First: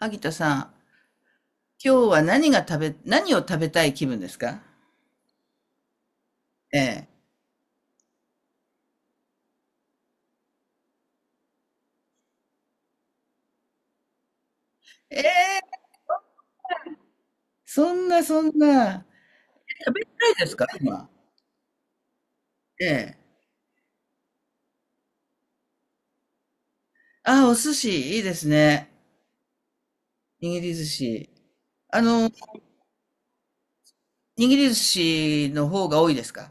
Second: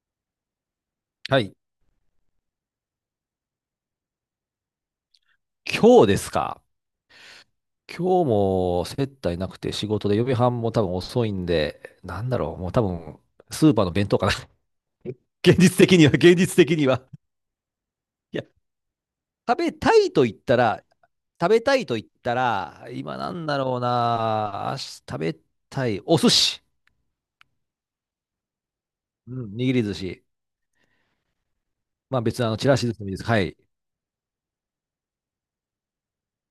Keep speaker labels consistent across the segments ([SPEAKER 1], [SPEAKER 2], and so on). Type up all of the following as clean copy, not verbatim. [SPEAKER 1] 萩田さん、
[SPEAKER 2] はい。
[SPEAKER 1] 今日は何が食べ、何を食べたい気分ですか？
[SPEAKER 2] 今日ですか。
[SPEAKER 1] ええ。
[SPEAKER 2] 今日も接待なくて仕事で予備班も多分遅いんで、もう多分スーパーの弁当かな。
[SPEAKER 1] え
[SPEAKER 2] 現
[SPEAKER 1] え、
[SPEAKER 2] 実的には、現実的には。
[SPEAKER 1] そんな
[SPEAKER 2] い
[SPEAKER 1] そ
[SPEAKER 2] や、
[SPEAKER 1] んな。
[SPEAKER 2] 食べ
[SPEAKER 1] 食
[SPEAKER 2] た
[SPEAKER 1] べ
[SPEAKER 2] いと
[SPEAKER 1] た
[SPEAKER 2] 言
[SPEAKER 1] い
[SPEAKER 2] っ
[SPEAKER 1] です
[SPEAKER 2] た
[SPEAKER 1] か
[SPEAKER 2] ら、
[SPEAKER 1] 今？
[SPEAKER 2] 食べたいと言った
[SPEAKER 1] え
[SPEAKER 2] ら、今
[SPEAKER 1] え。
[SPEAKER 2] なんだろうな、あし食べたい、お寿司。
[SPEAKER 1] ああ、お寿司、いいですね。
[SPEAKER 2] うん、握り寿司。
[SPEAKER 1] 握り寿司。あ
[SPEAKER 2] まあ
[SPEAKER 1] の、
[SPEAKER 2] 別にちらし寿司でもいいです。はい。
[SPEAKER 1] 握り寿司の方が多いですか？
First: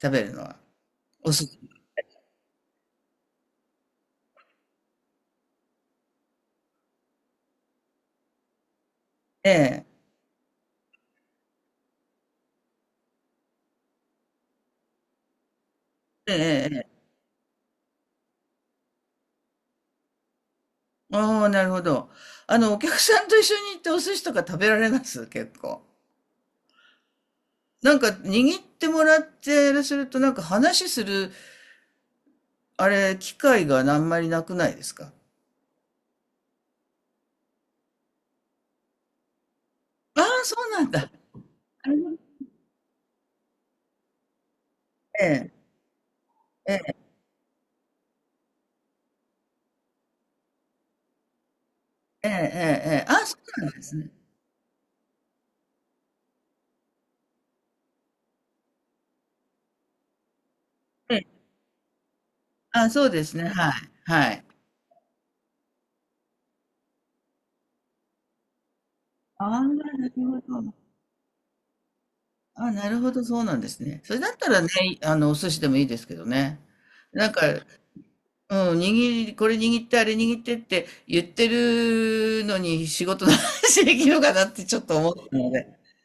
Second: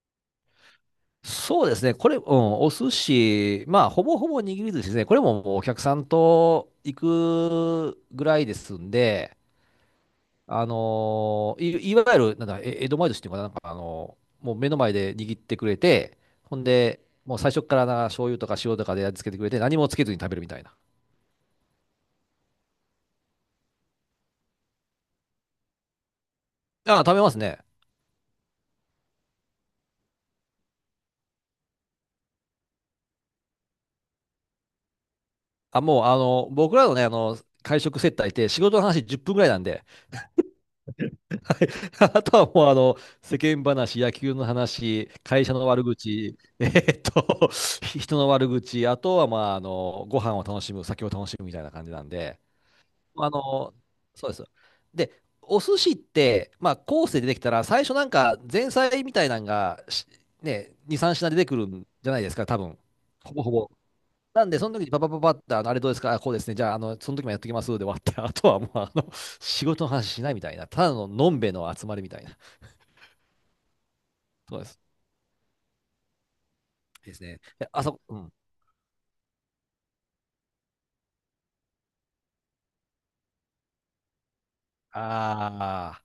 [SPEAKER 1] 食べるのは。お寿司。
[SPEAKER 2] そうですね。これ、うん、お寿司、まあ、ほぼほぼ握り寿司ですね。これももうお客さんと行くぐらいですんで、
[SPEAKER 1] ええ。
[SPEAKER 2] いわゆる、なんだ、え江戸前寿司っていうのかな、もう目の前で握ってくれて、
[SPEAKER 1] ええ、
[SPEAKER 2] ほん
[SPEAKER 1] ええ。
[SPEAKER 2] で、もう最初から醤油とか塩とかで味付けてくれて、何もつけずに食べるみたいな。
[SPEAKER 1] ああ、なるほど。お客さんと一緒に行ってお寿司とか食べられます結構。
[SPEAKER 2] あ、食べますね。
[SPEAKER 1] なんか、握ってもらってすると、なんか話する機会があんまりなくないですか？
[SPEAKER 2] あ、もう、あの、僕らのね、会食接待って仕事の話10分ぐらいなんで、
[SPEAKER 1] ああ、そうなんだ。あれ
[SPEAKER 2] あとはもう、世間話、野球の話、
[SPEAKER 1] え
[SPEAKER 2] 会
[SPEAKER 1] え、
[SPEAKER 2] 社の悪口、
[SPEAKER 1] ええ、
[SPEAKER 2] 人の悪口、あとは、ご飯を楽しむ、酒を楽しむみたいな感じなん
[SPEAKER 1] ええ、
[SPEAKER 2] で、
[SPEAKER 1] ええ、ああ、
[SPEAKER 2] あ
[SPEAKER 1] そうなん
[SPEAKER 2] の、
[SPEAKER 1] ですね。
[SPEAKER 2] そうです。で、お寿司って、まあ、コースで出てきたら、最初なんか前菜みたいなのが、2、3
[SPEAKER 1] ええ、
[SPEAKER 2] 品出てくるんじゃないですか、多分。
[SPEAKER 1] ああ、そうで
[SPEAKER 2] ほ
[SPEAKER 1] す
[SPEAKER 2] ぼ
[SPEAKER 1] ね。
[SPEAKER 2] ほ
[SPEAKER 1] は
[SPEAKER 2] ぼ。
[SPEAKER 1] い、はい。
[SPEAKER 2] なんで、その時にパパパパって、あれどうですか、あこうですね、じゃあ、その時もやってきますで終わって、あとはもう、
[SPEAKER 1] あ
[SPEAKER 2] 仕
[SPEAKER 1] あ、な
[SPEAKER 2] 事の話
[SPEAKER 1] る
[SPEAKER 2] しないみたい
[SPEAKER 1] ほ
[SPEAKER 2] な、
[SPEAKER 1] ど。
[SPEAKER 2] ただののんべえの集まりみたいな。
[SPEAKER 1] ああ、なるほど、そうなんですね。それだった
[SPEAKER 2] そ
[SPEAKER 1] ら
[SPEAKER 2] うで
[SPEAKER 1] ね、
[SPEAKER 2] す。
[SPEAKER 1] お寿司でもいいですけどね。
[SPEAKER 2] です
[SPEAKER 1] なんか、
[SPEAKER 2] ね。であそこ、うん。
[SPEAKER 1] うん、これ握って、あれ握ってって言ってるのに仕事の話できるかなってちょっと思ったので。
[SPEAKER 2] ああ。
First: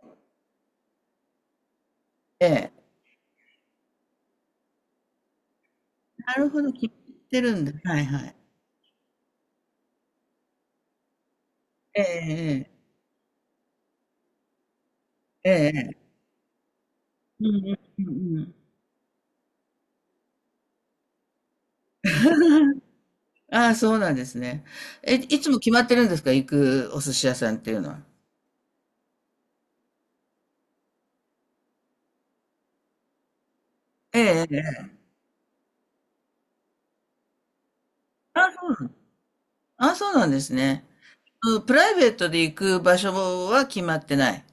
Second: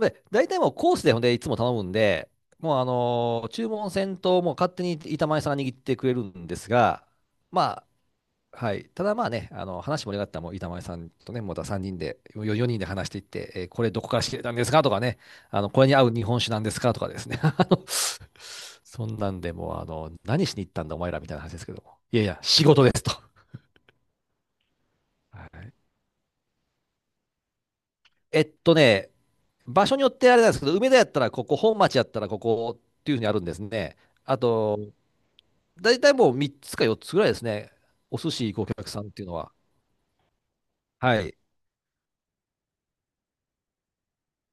[SPEAKER 2] で、大体もうコースでほんでいつも頼むんで、
[SPEAKER 1] ええ。
[SPEAKER 2] もう注文せんと、もう勝手に板前さんが握ってくれる
[SPEAKER 1] な
[SPEAKER 2] ん
[SPEAKER 1] る
[SPEAKER 2] で
[SPEAKER 1] ほ
[SPEAKER 2] す
[SPEAKER 1] ど、聞い
[SPEAKER 2] が、
[SPEAKER 1] てるんだ。
[SPEAKER 2] ま
[SPEAKER 1] はいはい。
[SPEAKER 2] あ、はい。ただまあね、話盛り上がったらもう板前さんとね、また3人
[SPEAKER 1] え
[SPEAKER 2] で、
[SPEAKER 1] え、
[SPEAKER 2] 4人で話していって、えーこれどこから仕入れたんですかとかね、
[SPEAKER 1] ええ、
[SPEAKER 2] これ
[SPEAKER 1] え
[SPEAKER 2] に合
[SPEAKER 1] え。
[SPEAKER 2] う日本酒なんですかとかですね。
[SPEAKER 1] うんうんうんうん。
[SPEAKER 2] そんなんでもう、何しに行ったんだお前らみたいな話ですけども。いやいや、仕 事ですと。
[SPEAKER 1] ああ、そうなんですね。え、い
[SPEAKER 2] は
[SPEAKER 1] つも決
[SPEAKER 2] い。
[SPEAKER 1] まってるんですか？行くお寿司屋さんっていうのは。
[SPEAKER 2] えっとね、場所によってあれなんですけど、梅田やったらここ、本町やったらここっていうふうにあるんですね。
[SPEAKER 1] え
[SPEAKER 2] あ
[SPEAKER 1] え、
[SPEAKER 2] と、
[SPEAKER 1] ええ。
[SPEAKER 2] 大体もう3つか4つぐらいですね。お寿
[SPEAKER 1] あ
[SPEAKER 2] 司
[SPEAKER 1] あ、
[SPEAKER 2] 行
[SPEAKER 1] そ
[SPEAKER 2] く
[SPEAKER 1] う
[SPEAKER 2] お
[SPEAKER 1] な
[SPEAKER 2] 客
[SPEAKER 1] ん、
[SPEAKER 2] さんっていうのは。
[SPEAKER 1] ああ、そうなんですね。
[SPEAKER 2] はい。
[SPEAKER 1] うん。プライベートで行く場所は決まってない。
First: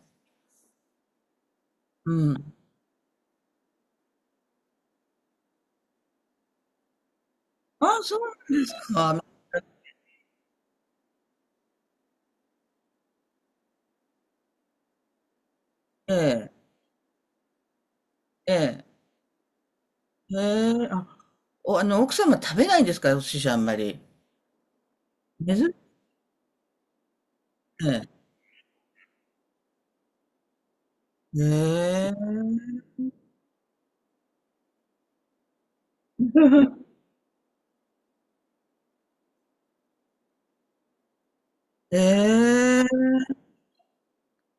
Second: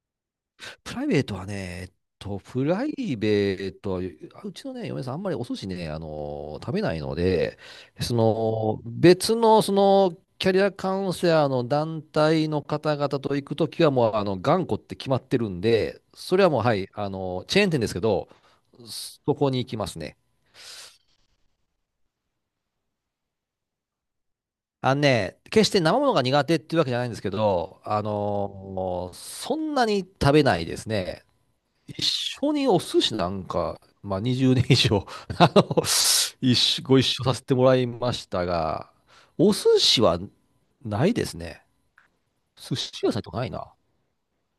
[SPEAKER 2] プライベートはね、えっ
[SPEAKER 1] う
[SPEAKER 2] と、
[SPEAKER 1] ん。
[SPEAKER 2] プライベートは、あうちのね、嫁さん、あんまりお寿司ね、食べないので、
[SPEAKER 1] ああ、
[SPEAKER 2] そ
[SPEAKER 1] そう
[SPEAKER 2] の、
[SPEAKER 1] なんだ。
[SPEAKER 2] 別の、その、キャリアカウンセラーの団体の方々と行くときは、もう、あの、頑固って決まってるんで、
[SPEAKER 1] え
[SPEAKER 2] それは
[SPEAKER 1] え、
[SPEAKER 2] もう、はい、チェーン店ですけど、
[SPEAKER 1] ええ、
[SPEAKER 2] そこに行きますね。
[SPEAKER 1] ええ、あ、お、あの、奥様食べないんですかお寿司あんまり？
[SPEAKER 2] あのね、
[SPEAKER 1] 珍
[SPEAKER 2] 決し
[SPEAKER 1] し
[SPEAKER 2] て生ものが苦手っていうわけじゃないんですけど、
[SPEAKER 1] いね。
[SPEAKER 2] そんなに食べないですね。一
[SPEAKER 1] え
[SPEAKER 2] 緒にお
[SPEAKER 1] え、
[SPEAKER 2] 寿司なんか、まあ、20年以上 あの一緒ご一 緒させてもらいましたが、お寿司はないですね。
[SPEAKER 1] え
[SPEAKER 2] 寿
[SPEAKER 1] え、
[SPEAKER 2] 司屋さんと
[SPEAKER 1] ええ、
[SPEAKER 2] かないな。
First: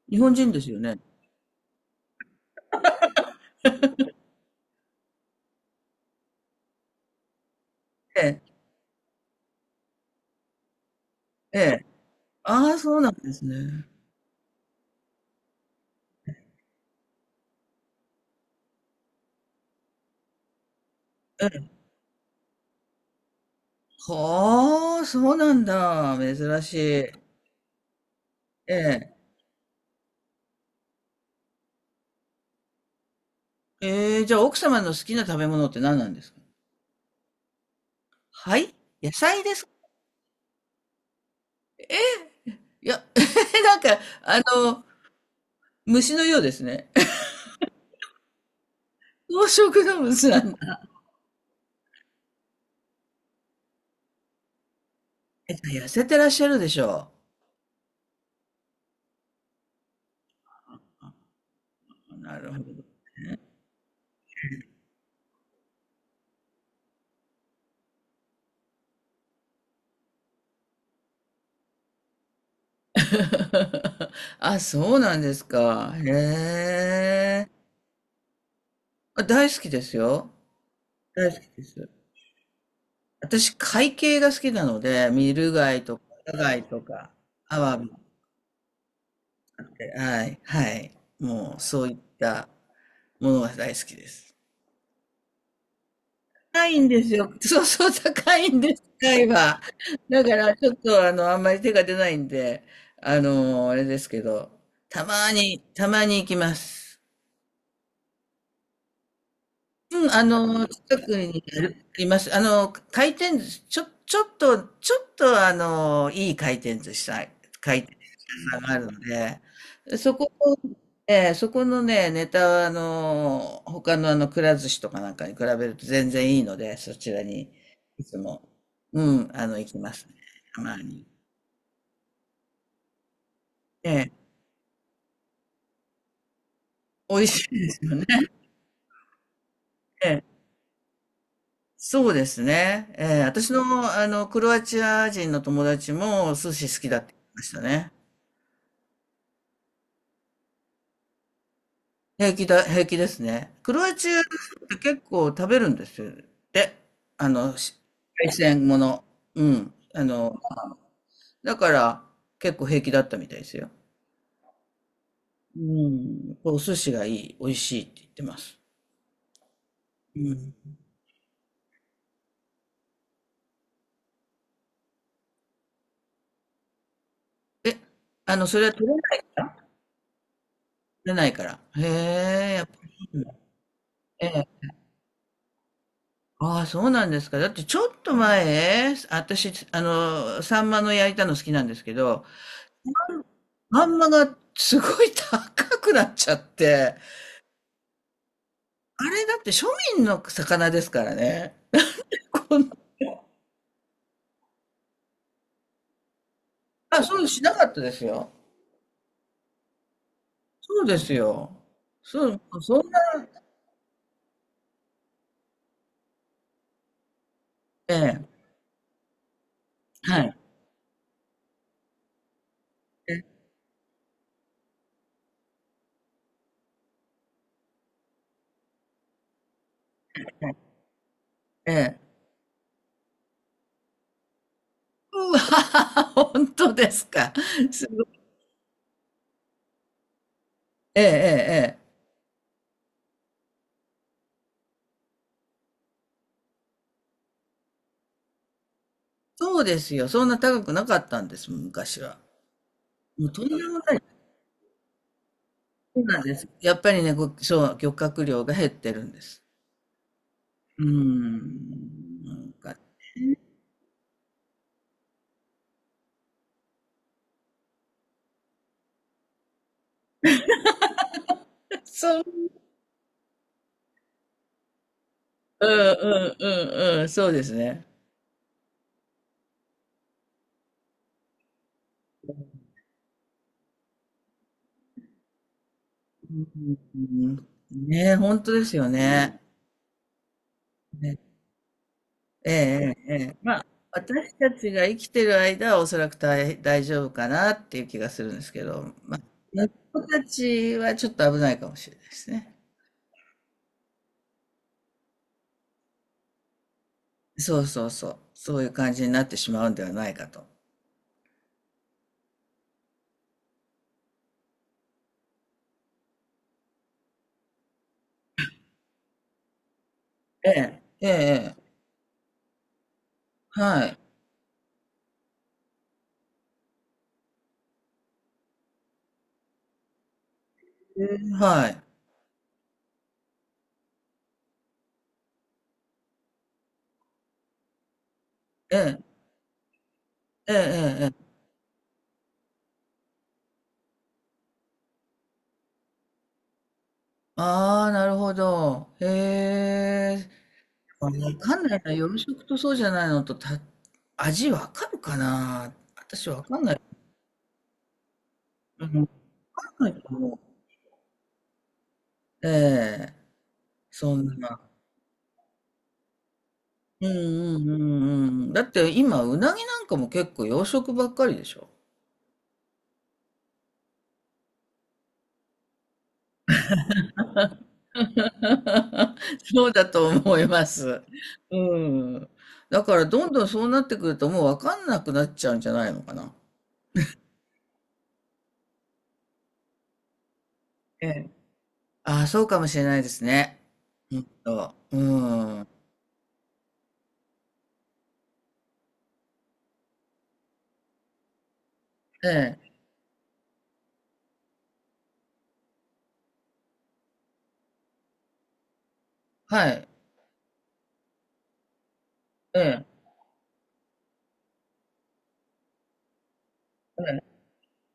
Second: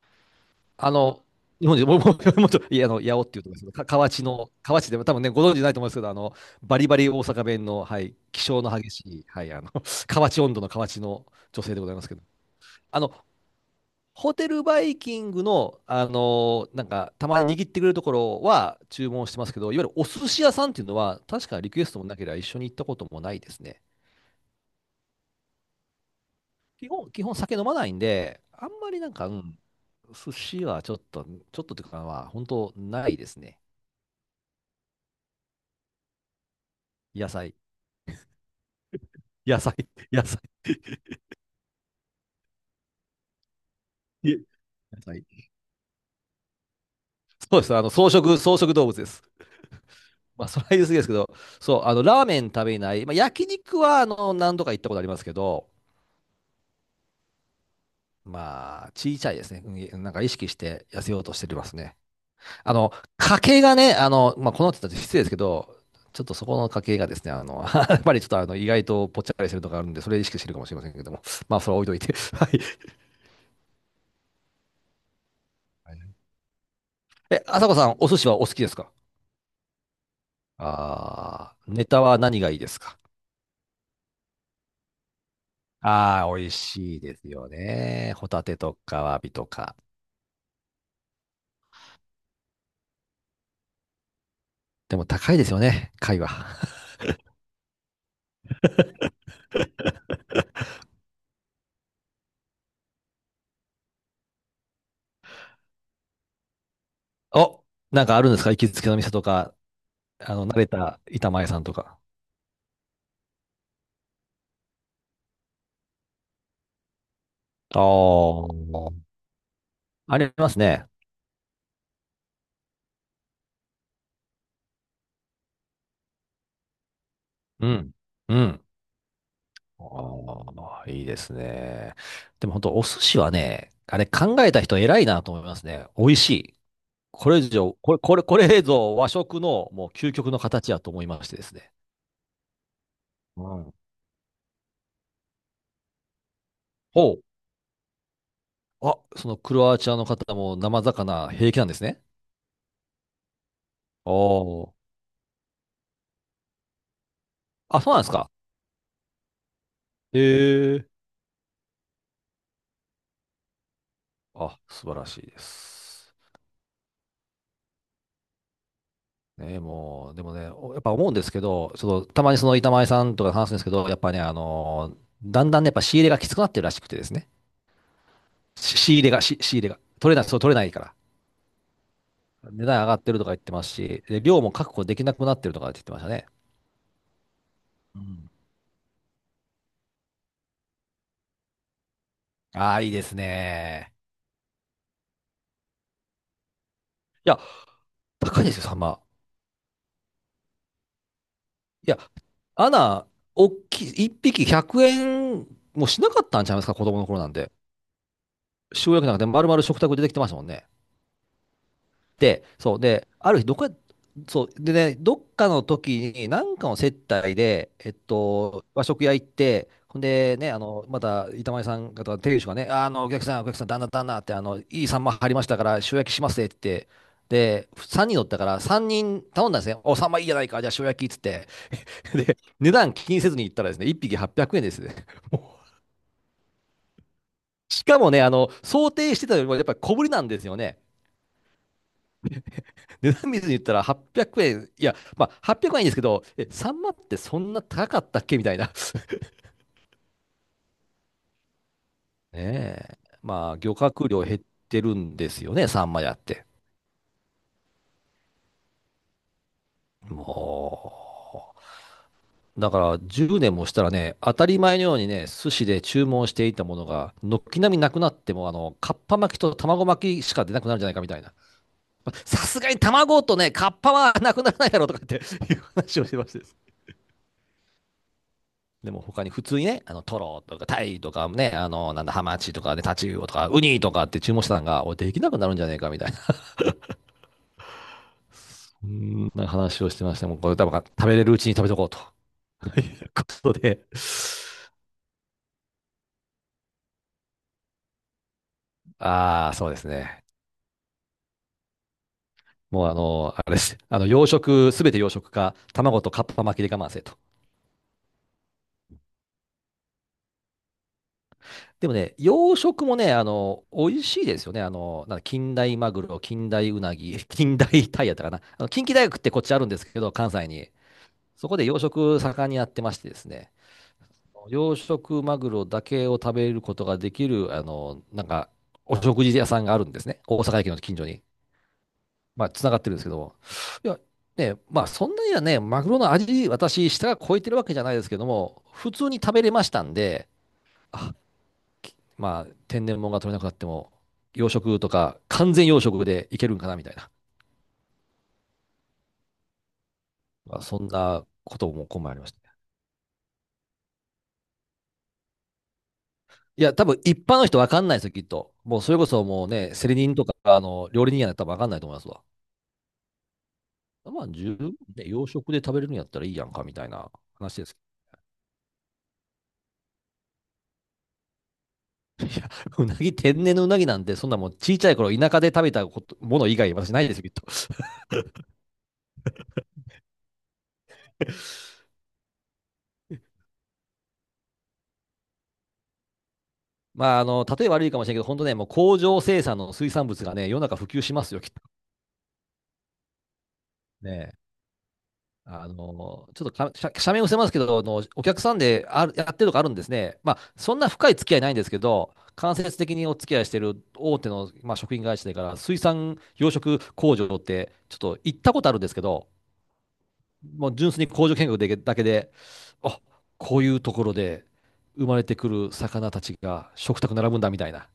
[SPEAKER 1] 日本人ですよ
[SPEAKER 2] あ
[SPEAKER 1] ね。
[SPEAKER 2] の、日本人、もう、もう、もうちょっと、いや、あの、八尾っていうところですけど、河内の、河内でも多分ね、ご存知ないと思いますけど、バリバリ大阪弁の、はい、
[SPEAKER 1] え
[SPEAKER 2] 気
[SPEAKER 1] え、
[SPEAKER 2] 性の激しい、はい、河内温度の河内の
[SPEAKER 1] え
[SPEAKER 2] 女性で
[SPEAKER 1] え、
[SPEAKER 2] ございますけど、
[SPEAKER 1] ああ、そう
[SPEAKER 2] あ
[SPEAKER 1] な
[SPEAKER 2] の、
[SPEAKER 1] んですね。
[SPEAKER 2] ホテルバイキングの、たまに握ってくれるところは注文してますけど、いわゆるお寿司屋さんっていうのは、確かリクエストもなければ一緒に行ったこともないですね。
[SPEAKER 1] はあ、そうなんだ。珍しい。え
[SPEAKER 2] 基本酒飲まないんで、あんまりな
[SPEAKER 1] え。
[SPEAKER 2] んか、うん、寿司はちょっと、ちょっとというか、まあ、本当ないですね。
[SPEAKER 1] ええ、じゃあ奥様の好きな食べ物って何なんですか？
[SPEAKER 2] 野菜。
[SPEAKER 1] はい。野菜で
[SPEAKER 2] 野
[SPEAKER 1] すか？
[SPEAKER 2] 菜。野菜。
[SPEAKER 1] いや、なんか、
[SPEAKER 2] 野菜。
[SPEAKER 1] 虫のようですね。
[SPEAKER 2] そうです。草食動物です。
[SPEAKER 1] 草食の虫な
[SPEAKER 2] まあ、
[SPEAKER 1] ん
[SPEAKER 2] それは
[SPEAKER 1] だ。
[SPEAKER 2] 言い過ぎですけど、そう、ラーメン食べない。まあ、焼肉は、何度か行ったことありますけど、
[SPEAKER 1] 痩せてらっしゃるでしょ
[SPEAKER 2] まあ、小さいですね。うんなんか意識して痩せようとしてますね。
[SPEAKER 1] う。なるほど。
[SPEAKER 2] あの、家計がね、まあ、このって言ったら失礼ですけど、ちょっとそこの家計がですね、やっぱりちょっと意外とぽっちゃかりしてるとこあるんで、それ意識してるかもしれませんけども。まあ、それは置いといて。はい。
[SPEAKER 1] あ、そうなんですか。へ
[SPEAKER 2] え、
[SPEAKER 1] え。
[SPEAKER 2] あさこさん、お寿司はお好きですか？
[SPEAKER 1] あ、大好きですよ。大好き
[SPEAKER 2] ああ
[SPEAKER 1] で
[SPEAKER 2] ー、ネ
[SPEAKER 1] す。
[SPEAKER 2] タは何がいいですか？
[SPEAKER 1] 私、海系が好きなので、ミル貝とか、
[SPEAKER 2] ああ
[SPEAKER 1] タ
[SPEAKER 2] ー、美味
[SPEAKER 1] 貝と
[SPEAKER 2] しい
[SPEAKER 1] か、
[SPEAKER 2] ですよ
[SPEAKER 1] アワビ。
[SPEAKER 2] ね。ホタテとか、アワビとか。
[SPEAKER 1] はい、はい。もう、そういったものが大好きです。
[SPEAKER 2] でも高いですよね、貝は。
[SPEAKER 1] 高いんですよ。そうそう、高いんです、高いは。だから、ちょっと、あんまり手が出ないんで、あれですけど、たまに、たまに行きます。
[SPEAKER 2] お、なんかあるんですか行きつけの店とか、
[SPEAKER 1] うん、
[SPEAKER 2] 慣れ
[SPEAKER 1] 近
[SPEAKER 2] た
[SPEAKER 1] く
[SPEAKER 2] 板
[SPEAKER 1] に
[SPEAKER 2] 前さ
[SPEAKER 1] あ
[SPEAKER 2] んと
[SPEAKER 1] るあ
[SPEAKER 2] か。
[SPEAKER 1] ります。回転寿司、ちょっと、いい回転寿司さん、回
[SPEAKER 2] あ
[SPEAKER 1] 転寿司
[SPEAKER 2] あ、
[SPEAKER 1] 屋さんがあるので、そ
[SPEAKER 2] あ
[SPEAKER 1] こ
[SPEAKER 2] ります
[SPEAKER 1] のね、
[SPEAKER 2] ね。
[SPEAKER 1] そこのね、ネタは、他のくら寿司とかなんかに比べると全然いいので、そちらに、
[SPEAKER 2] うん。
[SPEAKER 1] いつ
[SPEAKER 2] う
[SPEAKER 1] も、
[SPEAKER 2] ん。
[SPEAKER 1] うん、行きますね。たま
[SPEAKER 2] ああ、いい
[SPEAKER 1] に。
[SPEAKER 2] ですね。でも本当、お寿司はね、
[SPEAKER 1] え
[SPEAKER 2] あれ
[SPEAKER 1] え、
[SPEAKER 2] 考えた人偉いなと思いますね。美味しい。
[SPEAKER 1] 美味
[SPEAKER 2] これ
[SPEAKER 1] し
[SPEAKER 2] 以
[SPEAKER 1] いで
[SPEAKER 2] 上、
[SPEAKER 1] す
[SPEAKER 2] こ
[SPEAKER 1] よ
[SPEAKER 2] れ、
[SPEAKER 1] ね。
[SPEAKER 2] これ、これぞ和食のもう究
[SPEAKER 1] ええ、
[SPEAKER 2] 極の形やと思いましてですね。
[SPEAKER 1] そうですね。ええ、
[SPEAKER 2] う
[SPEAKER 1] 私の、
[SPEAKER 2] ん。
[SPEAKER 1] クロアチア人の友達も、寿司好きだって
[SPEAKER 2] ほ
[SPEAKER 1] 言っ
[SPEAKER 2] う。
[SPEAKER 1] てましたね。
[SPEAKER 2] あ、そのクロアチアの方も生魚平気なんですね。
[SPEAKER 1] 平気だ、平気ですね。クロアチ
[SPEAKER 2] お
[SPEAKER 1] アって
[SPEAKER 2] お。
[SPEAKER 1] 結構食べるんですよ。で、あの、し
[SPEAKER 2] あ、そうなんですか。
[SPEAKER 1] 海鮮もの。うん。
[SPEAKER 2] へえ。
[SPEAKER 1] だから結構平気だったみたいですよ。
[SPEAKER 2] あ、素晴らしいで
[SPEAKER 1] う
[SPEAKER 2] す。
[SPEAKER 1] ん。お寿司がいい、美味しいって言ってます。
[SPEAKER 2] ね、もう、
[SPEAKER 1] う
[SPEAKER 2] でもね、
[SPEAKER 1] ん。
[SPEAKER 2] やっぱ思うんですけど、その、たまにその板前さんとか話すんですけど、やっぱね、だんだんね、やっぱ仕入れがきつくなってるらしくてですね。
[SPEAKER 1] え、あの、それは取
[SPEAKER 2] 仕
[SPEAKER 1] れな
[SPEAKER 2] 入れ
[SPEAKER 1] い
[SPEAKER 2] が、
[SPEAKER 1] から
[SPEAKER 2] 仕入れが。取れない、そう、取れないから。
[SPEAKER 1] へえ、や
[SPEAKER 2] 値
[SPEAKER 1] っぱ
[SPEAKER 2] 段上
[SPEAKER 1] り
[SPEAKER 2] がっ
[SPEAKER 1] い
[SPEAKER 2] て
[SPEAKER 1] い
[SPEAKER 2] る
[SPEAKER 1] ん
[SPEAKER 2] とか
[SPEAKER 1] だ。
[SPEAKER 2] 言ってますし、で、
[SPEAKER 1] え
[SPEAKER 2] 量
[SPEAKER 1] え。
[SPEAKER 2] も確保できなくなってるとかって言ってましたね。
[SPEAKER 1] ああ、そうなんですか。だってちょ
[SPEAKER 2] う
[SPEAKER 1] っと
[SPEAKER 2] ん。
[SPEAKER 1] 前、私、サンマの焼いたの好きなんですけど、
[SPEAKER 2] ああ、いいです
[SPEAKER 1] サ
[SPEAKER 2] ね。
[SPEAKER 1] ンマがすごい高くなっちゃって、
[SPEAKER 2] いや、高いですよ、サンマ。
[SPEAKER 1] あれだって庶民の魚ですからね。
[SPEAKER 2] いや、
[SPEAKER 1] こん
[SPEAKER 2] ア
[SPEAKER 1] な、
[SPEAKER 2] ナ、おっきい、一匹100円もしなかったんちゃいますか、子供
[SPEAKER 1] あ、
[SPEAKER 2] の頃
[SPEAKER 1] そ
[SPEAKER 2] な
[SPEAKER 1] う
[SPEAKER 2] ん
[SPEAKER 1] し
[SPEAKER 2] で。
[SPEAKER 1] なかったですよ。
[SPEAKER 2] 塩焼きなんかで丸々食卓で出てきてましたもんね。
[SPEAKER 1] そうですよ。そう、
[SPEAKER 2] で、
[SPEAKER 1] そ
[SPEAKER 2] そう、
[SPEAKER 1] んな、
[SPEAKER 2] で、ある日、どっか、そう、でね、どっかの時に、なんかの接待で、
[SPEAKER 1] ええ、
[SPEAKER 2] 和食屋行って、ほん
[SPEAKER 1] はい。
[SPEAKER 2] でね、あの、また、板前さん方、店主がね、お
[SPEAKER 1] ええ、
[SPEAKER 2] 客さん、旦那、旦那って、いいサンマ入りましたから、塩焼きしますねって、で、3人乗ったから、3人頼んだんですね。お、サンマいいじゃないか、じゃあ塩焼きっつって。
[SPEAKER 1] ええ。
[SPEAKER 2] で、値段気にせずに行ったらですね、1匹800円ですね。
[SPEAKER 1] う わ、
[SPEAKER 2] もう
[SPEAKER 1] 本当ですか。
[SPEAKER 2] し
[SPEAKER 1] す
[SPEAKER 2] か
[SPEAKER 1] ご
[SPEAKER 2] もね、
[SPEAKER 1] い。
[SPEAKER 2] 想定してたよりも、やっぱり小ぶりなんですよね。
[SPEAKER 1] ええ、ええ、ええ。
[SPEAKER 2] 値段見ずに言ったら800円、いや、まあ、800円はいいんですけど、え、サンマってそんな高かったっけみたいな。
[SPEAKER 1] そうですよ。そんな高くなかったんです、昔は。
[SPEAKER 2] ねえ。
[SPEAKER 1] もうとん
[SPEAKER 2] ま
[SPEAKER 1] で
[SPEAKER 2] あ、
[SPEAKER 1] も
[SPEAKER 2] 漁
[SPEAKER 1] ない。
[SPEAKER 2] 獲量減ってるんですよね、サン
[SPEAKER 1] そ
[SPEAKER 2] マ
[SPEAKER 1] う
[SPEAKER 2] やっ
[SPEAKER 1] なんで
[SPEAKER 2] て。
[SPEAKER 1] す。やっぱりね、そう、漁獲量が減ってるんです。うーん。
[SPEAKER 2] も
[SPEAKER 1] なん
[SPEAKER 2] う、だ
[SPEAKER 1] か、
[SPEAKER 2] から10年もしたらね、当たり前のようにね、寿司で注文していたものが、軒並みなくなっても、かっぱ巻きと卵巻きしか出なくなるんじゃないかみたいな。まあ
[SPEAKER 1] そう、
[SPEAKER 2] さすがに卵とね、かっぱはなくならないだろうとかっていう
[SPEAKER 1] うん
[SPEAKER 2] 話をしてま
[SPEAKER 1] うん
[SPEAKER 2] して。
[SPEAKER 1] うんうん、そうですね。
[SPEAKER 2] でも他に普通にね、トロとかタイとかね、あの、なんだ、ハマチとかねタチウオとか、ウニとかって注文してたのが、おい、できなくなるんじゃねえかみたいな、
[SPEAKER 1] うん、ねえ、本当です
[SPEAKER 2] う
[SPEAKER 1] よ
[SPEAKER 2] ー
[SPEAKER 1] ね。
[SPEAKER 2] なんか話をしてまして、もうこれ多分食べ
[SPEAKER 1] ね
[SPEAKER 2] れるうちに食べとこうと
[SPEAKER 1] え
[SPEAKER 2] い
[SPEAKER 1] え、
[SPEAKER 2] う
[SPEAKER 1] え
[SPEAKER 2] こ
[SPEAKER 1] え、
[SPEAKER 2] とで、
[SPEAKER 1] 私たちが生きてる間はおそらく大丈夫かなっていう気がするんですけど、まあ、
[SPEAKER 2] ああ、そうです
[SPEAKER 1] 子た
[SPEAKER 2] ね。
[SPEAKER 1] ちはちょっと危ないかもしれないですね。
[SPEAKER 2] もうあれです。養殖、すべて養殖か、卵とカッパ巻きで我慢せと。
[SPEAKER 1] そうそうそう、そういう感じになってしまうんではないかと。
[SPEAKER 2] でもね、養殖もね、美味しいですよね。あの、なんだ近代マグロ、近代ウナギ、近代タイやったかな。あの近畿大学ってこっちあるんですけど、関西
[SPEAKER 1] え
[SPEAKER 2] に。
[SPEAKER 1] え、ええ、
[SPEAKER 2] そ
[SPEAKER 1] え
[SPEAKER 2] こ
[SPEAKER 1] え、
[SPEAKER 2] で養殖盛んにやってましてですね、
[SPEAKER 1] はい、
[SPEAKER 2] 養殖マグロだけを食べることができる、お食事屋さんがあるんですね。大阪駅の近
[SPEAKER 1] え
[SPEAKER 2] 所に。
[SPEAKER 1] え、はい、
[SPEAKER 2] まあ、つながってるんですけども。いや、ね、まあ、そんなにはね、マグロの味、私、舌が超えてるわけじゃないですけども、
[SPEAKER 1] え
[SPEAKER 2] 普
[SPEAKER 1] え、
[SPEAKER 2] 通に食べれましたんで、
[SPEAKER 1] ええ、ええ、
[SPEAKER 2] あ、まあ、天然物が取れなくなっても、養殖とか、完全養殖でいけるんかな、みたいな。
[SPEAKER 1] ああー、なるほど。へえ、
[SPEAKER 2] まあ、そんな
[SPEAKER 1] わか
[SPEAKER 2] こ
[SPEAKER 1] ん
[SPEAKER 2] と
[SPEAKER 1] ない
[SPEAKER 2] も
[SPEAKER 1] な、
[SPEAKER 2] 今回あ
[SPEAKER 1] 夜
[SPEAKER 2] りました。
[SPEAKER 1] 食とそうじゃないのとた、味わかるかな私わか
[SPEAKER 2] い
[SPEAKER 1] んな
[SPEAKER 2] や、
[SPEAKER 1] い。
[SPEAKER 2] 多分一般の人わかんないですよ、きっと。もう
[SPEAKER 1] う
[SPEAKER 2] それ
[SPEAKER 1] ん、
[SPEAKER 2] こ
[SPEAKER 1] わ
[SPEAKER 2] そもう
[SPEAKER 1] か
[SPEAKER 2] ね、
[SPEAKER 1] ん
[SPEAKER 2] セ
[SPEAKER 1] ない
[SPEAKER 2] リ
[SPEAKER 1] と
[SPEAKER 2] 人と
[SPEAKER 1] 思
[SPEAKER 2] か、
[SPEAKER 1] う。
[SPEAKER 2] 料理人やったら多分わかんないと思いますわ。
[SPEAKER 1] ええ、そ
[SPEAKER 2] まあ、
[SPEAKER 1] ん
[SPEAKER 2] 十
[SPEAKER 1] な。
[SPEAKER 2] 分ね、洋食で食べれるんやったらいいやんか、みたい
[SPEAKER 1] う
[SPEAKER 2] な
[SPEAKER 1] ん
[SPEAKER 2] 話
[SPEAKER 1] う
[SPEAKER 2] で
[SPEAKER 1] んう
[SPEAKER 2] す
[SPEAKER 1] んうん。だって今、うなぎなんかも結構洋食ばっかりでしょ
[SPEAKER 2] けど。うなぎ、天然のうなぎなんて、そんなもう小さい頃、田舎で食べたこともの以外、私ないですよ、きっと。
[SPEAKER 1] そうだと思います。うん。だからどんどんそうなってくるともうわかんなくなっちゃうんじゃないのかな。
[SPEAKER 2] まあ、例え悪いかもしれないけど、本当ね、もう工場生産の水産物がね、世の中普及
[SPEAKER 1] え
[SPEAKER 2] しま
[SPEAKER 1] え。
[SPEAKER 2] すよ、きっと。
[SPEAKER 1] ああ、そうかもしれないですね。
[SPEAKER 2] ね
[SPEAKER 1] う
[SPEAKER 2] あ
[SPEAKER 1] ん。
[SPEAKER 2] の、ちょっとか、社名を伏せますけど、お客さんである、やってるとかあるんですね。まあ、そんな深い付き合いないんですけど、
[SPEAKER 1] え
[SPEAKER 2] 間
[SPEAKER 1] え。
[SPEAKER 2] 接的にお付き合いしてる大手の、まあ、食品会社だから、水産養殖工場って、ちょっと行ったことあるんですけど、
[SPEAKER 1] はい。
[SPEAKER 2] もう純粋に工場見学でだけで、
[SPEAKER 1] ええ。
[SPEAKER 2] あ、こういうところで生まれてくる魚たちが食卓並
[SPEAKER 1] ええ、
[SPEAKER 2] ぶんだみたいな。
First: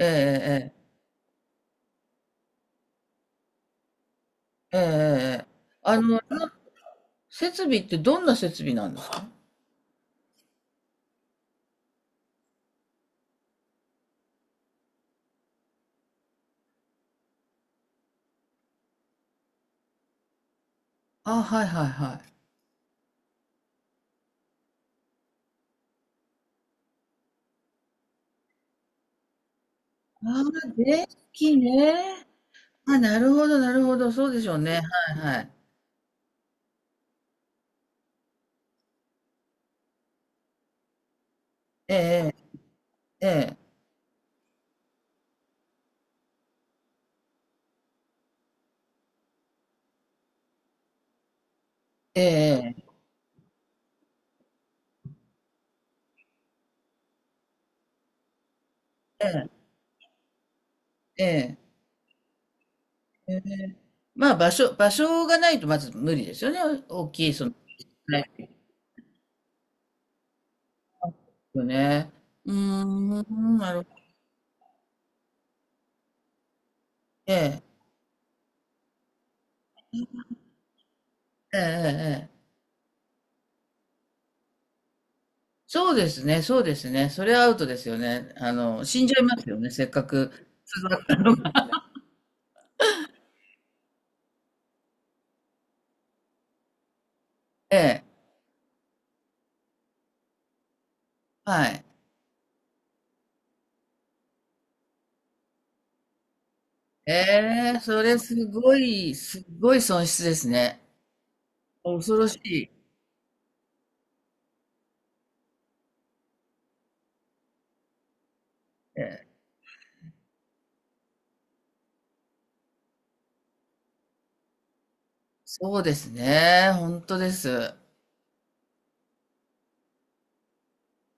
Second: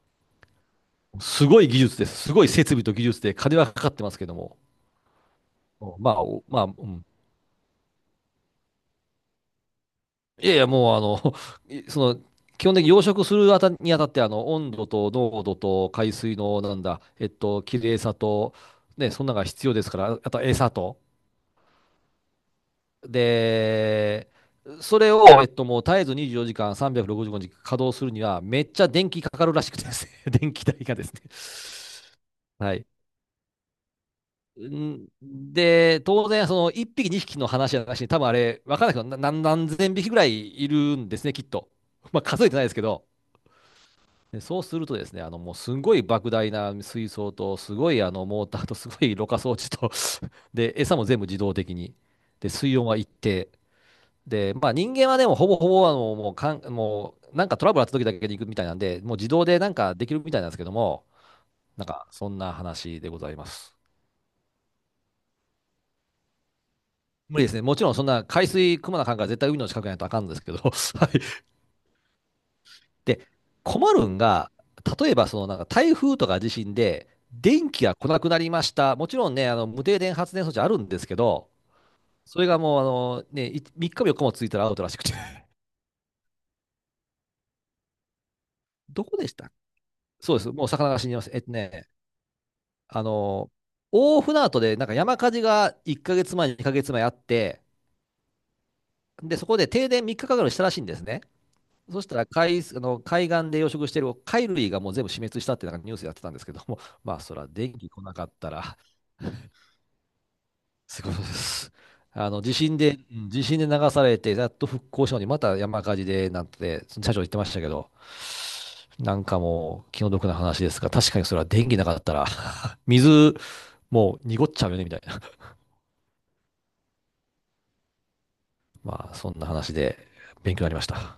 [SPEAKER 1] ええ、
[SPEAKER 2] すごい技術です。すごい設備と技術で金はかかってますけど
[SPEAKER 1] ええ、ええ、え
[SPEAKER 2] も。
[SPEAKER 1] え、ええ、あ
[SPEAKER 2] ま
[SPEAKER 1] の、
[SPEAKER 2] あ、お
[SPEAKER 1] な
[SPEAKER 2] まあ、うん
[SPEAKER 1] 設備ってどんな設備なんですか？
[SPEAKER 2] いやいや、もういその、基本的に養殖するあたにあたって、温度と濃度と海水の、なんだ、えっと、綺麗さと、ね、そんなのが必要ですから、あと餌と。
[SPEAKER 1] あ、はいはいは
[SPEAKER 2] で、それを、もう絶えず24時間365日稼働するには、めっちゃ電気かかるらしくてですね、
[SPEAKER 1] い。あ
[SPEAKER 2] 電気
[SPEAKER 1] あ、
[SPEAKER 2] 代がで
[SPEAKER 1] 電
[SPEAKER 2] す
[SPEAKER 1] 気
[SPEAKER 2] ね。
[SPEAKER 1] ね。
[SPEAKER 2] はい。
[SPEAKER 1] あ、なるほど、なるほど、そうでしょうね。は
[SPEAKER 2] ん
[SPEAKER 1] いはい。
[SPEAKER 2] で、当然、その1匹、2匹の話じゃなしに、多分あれ、わからないけど、何千匹ぐらいいるんですね、きっと。
[SPEAKER 1] え
[SPEAKER 2] まあ、
[SPEAKER 1] え、
[SPEAKER 2] 数えてないですけど。
[SPEAKER 1] ええ、
[SPEAKER 2] で、そうするとですね、もうすんごい莫大な水槽と、すごいあのモーターと、すごいろ過装置と で、餌も全部自動的に。
[SPEAKER 1] え
[SPEAKER 2] で、水温
[SPEAKER 1] え、
[SPEAKER 2] は一定。で、まあ人間はでもほぼほぼもうなんかトラブルあった時だけに行くみたいなんで、もう
[SPEAKER 1] え
[SPEAKER 2] 自動で
[SPEAKER 1] え、
[SPEAKER 2] なんかできるみたいなんですけども、
[SPEAKER 1] ええ、
[SPEAKER 2] なんかそんな話でござ
[SPEAKER 1] え
[SPEAKER 2] います。
[SPEAKER 1] え、まあ、場所がないとまず無理ですよね。大きい、
[SPEAKER 2] 無理ですね。もちろんそん
[SPEAKER 1] な
[SPEAKER 2] な
[SPEAKER 1] い
[SPEAKER 2] 海
[SPEAKER 1] で
[SPEAKER 2] 水、くまなかんから絶対海の近くにないとあかんんですけど、はい。
[SPEAKER 1] すよね。うー
[SPEAKER 2] で、
[SPEAKER 1] ん、なるほ
[SPEAKER 2] 困
[SPEAKER 1] ど。
[SPEAKER 2] るんが、例えばそのなんか台風とか地震で電気が来なくなりました。もちろんね、あの無停電発電装置あるんですけど、
[SPEAKER 1] ええ、ええ。え
[SPEAKER 2] そ
[SPEAKER 1] え、
[SPEAKER 2] れがもうあの、ね、3日も4日もついたらアウトらしくて。
[SPEAKER 1] そうですね、そうですね。それはアウトですよね。死
[SPEAKER 2] ど
[SPEAKER 1] んじ
[SPEAKER 2] こ
[SPEAKER 1] ゃい
[SPEAKER 2] でし
[SPEAKER 1] ます
[SPEAKER 2] た
[SPEAKER 1] よね、せっかく
[SPEAKER 2] そうです。もう魚
[SPEAKER 1] 育
[SPEAKER 2] が
[SPEAKER 1] っ
[SPEAKER 2] 死に
[SPEAKER 1] た
[SPEAKER 2] ます。
[SPEAKER 1] のが。
[SPEAKER 2] あの、大船渡でなんか山火事が1ヶ月前、2ヶ月前あって、
[SPEAKER 1] ええ、
[SPEAKER 2] で、そこで停電3日かるしたらしいんですね。
[SPEAKER 1] はい。
[SPEAKER 2] そしたら海、あの海岸で養殖してる貝類がもう全部死滅したってなんかニュースやってたんですけども、
[SPEAKER 1] え
[SPEAKER 2] まあそら電
[SPEAKER 1] え、
[SPEAKER 2] 気来
[SPEAKER 1] そ
[SPEAKER 2] な
[SPEAKER 1] れ
[SPEAKER 2] かっ
[SPEAKER 1] す
[SPEAKER 2] た
[SPEAKER 1] ご
[SPEAKER 2] ら
[SPEAKER 1] い、すごい損失ですね。
[SPEAKER 2] すごいことです。
[SPEAKER 1] 恐ろしい。
[SPEAKER 2] 地震で流されて、やっと復興したのに、また山火事で、なんて、社長言ってましたけど、
[SPEAKER 1] え
[SPEAKER 2] なん
[SPEAKER 1] え、
[SPEAKER 2] かもう、気の毒な話ですが、確かにそれは電気なかったら 水、もう濁っちゃうよね、みたいな。
[SPEAKER 1] そうですね、本当です。
[SPEAKER 2] まあ、そんな話で、勉強になりました。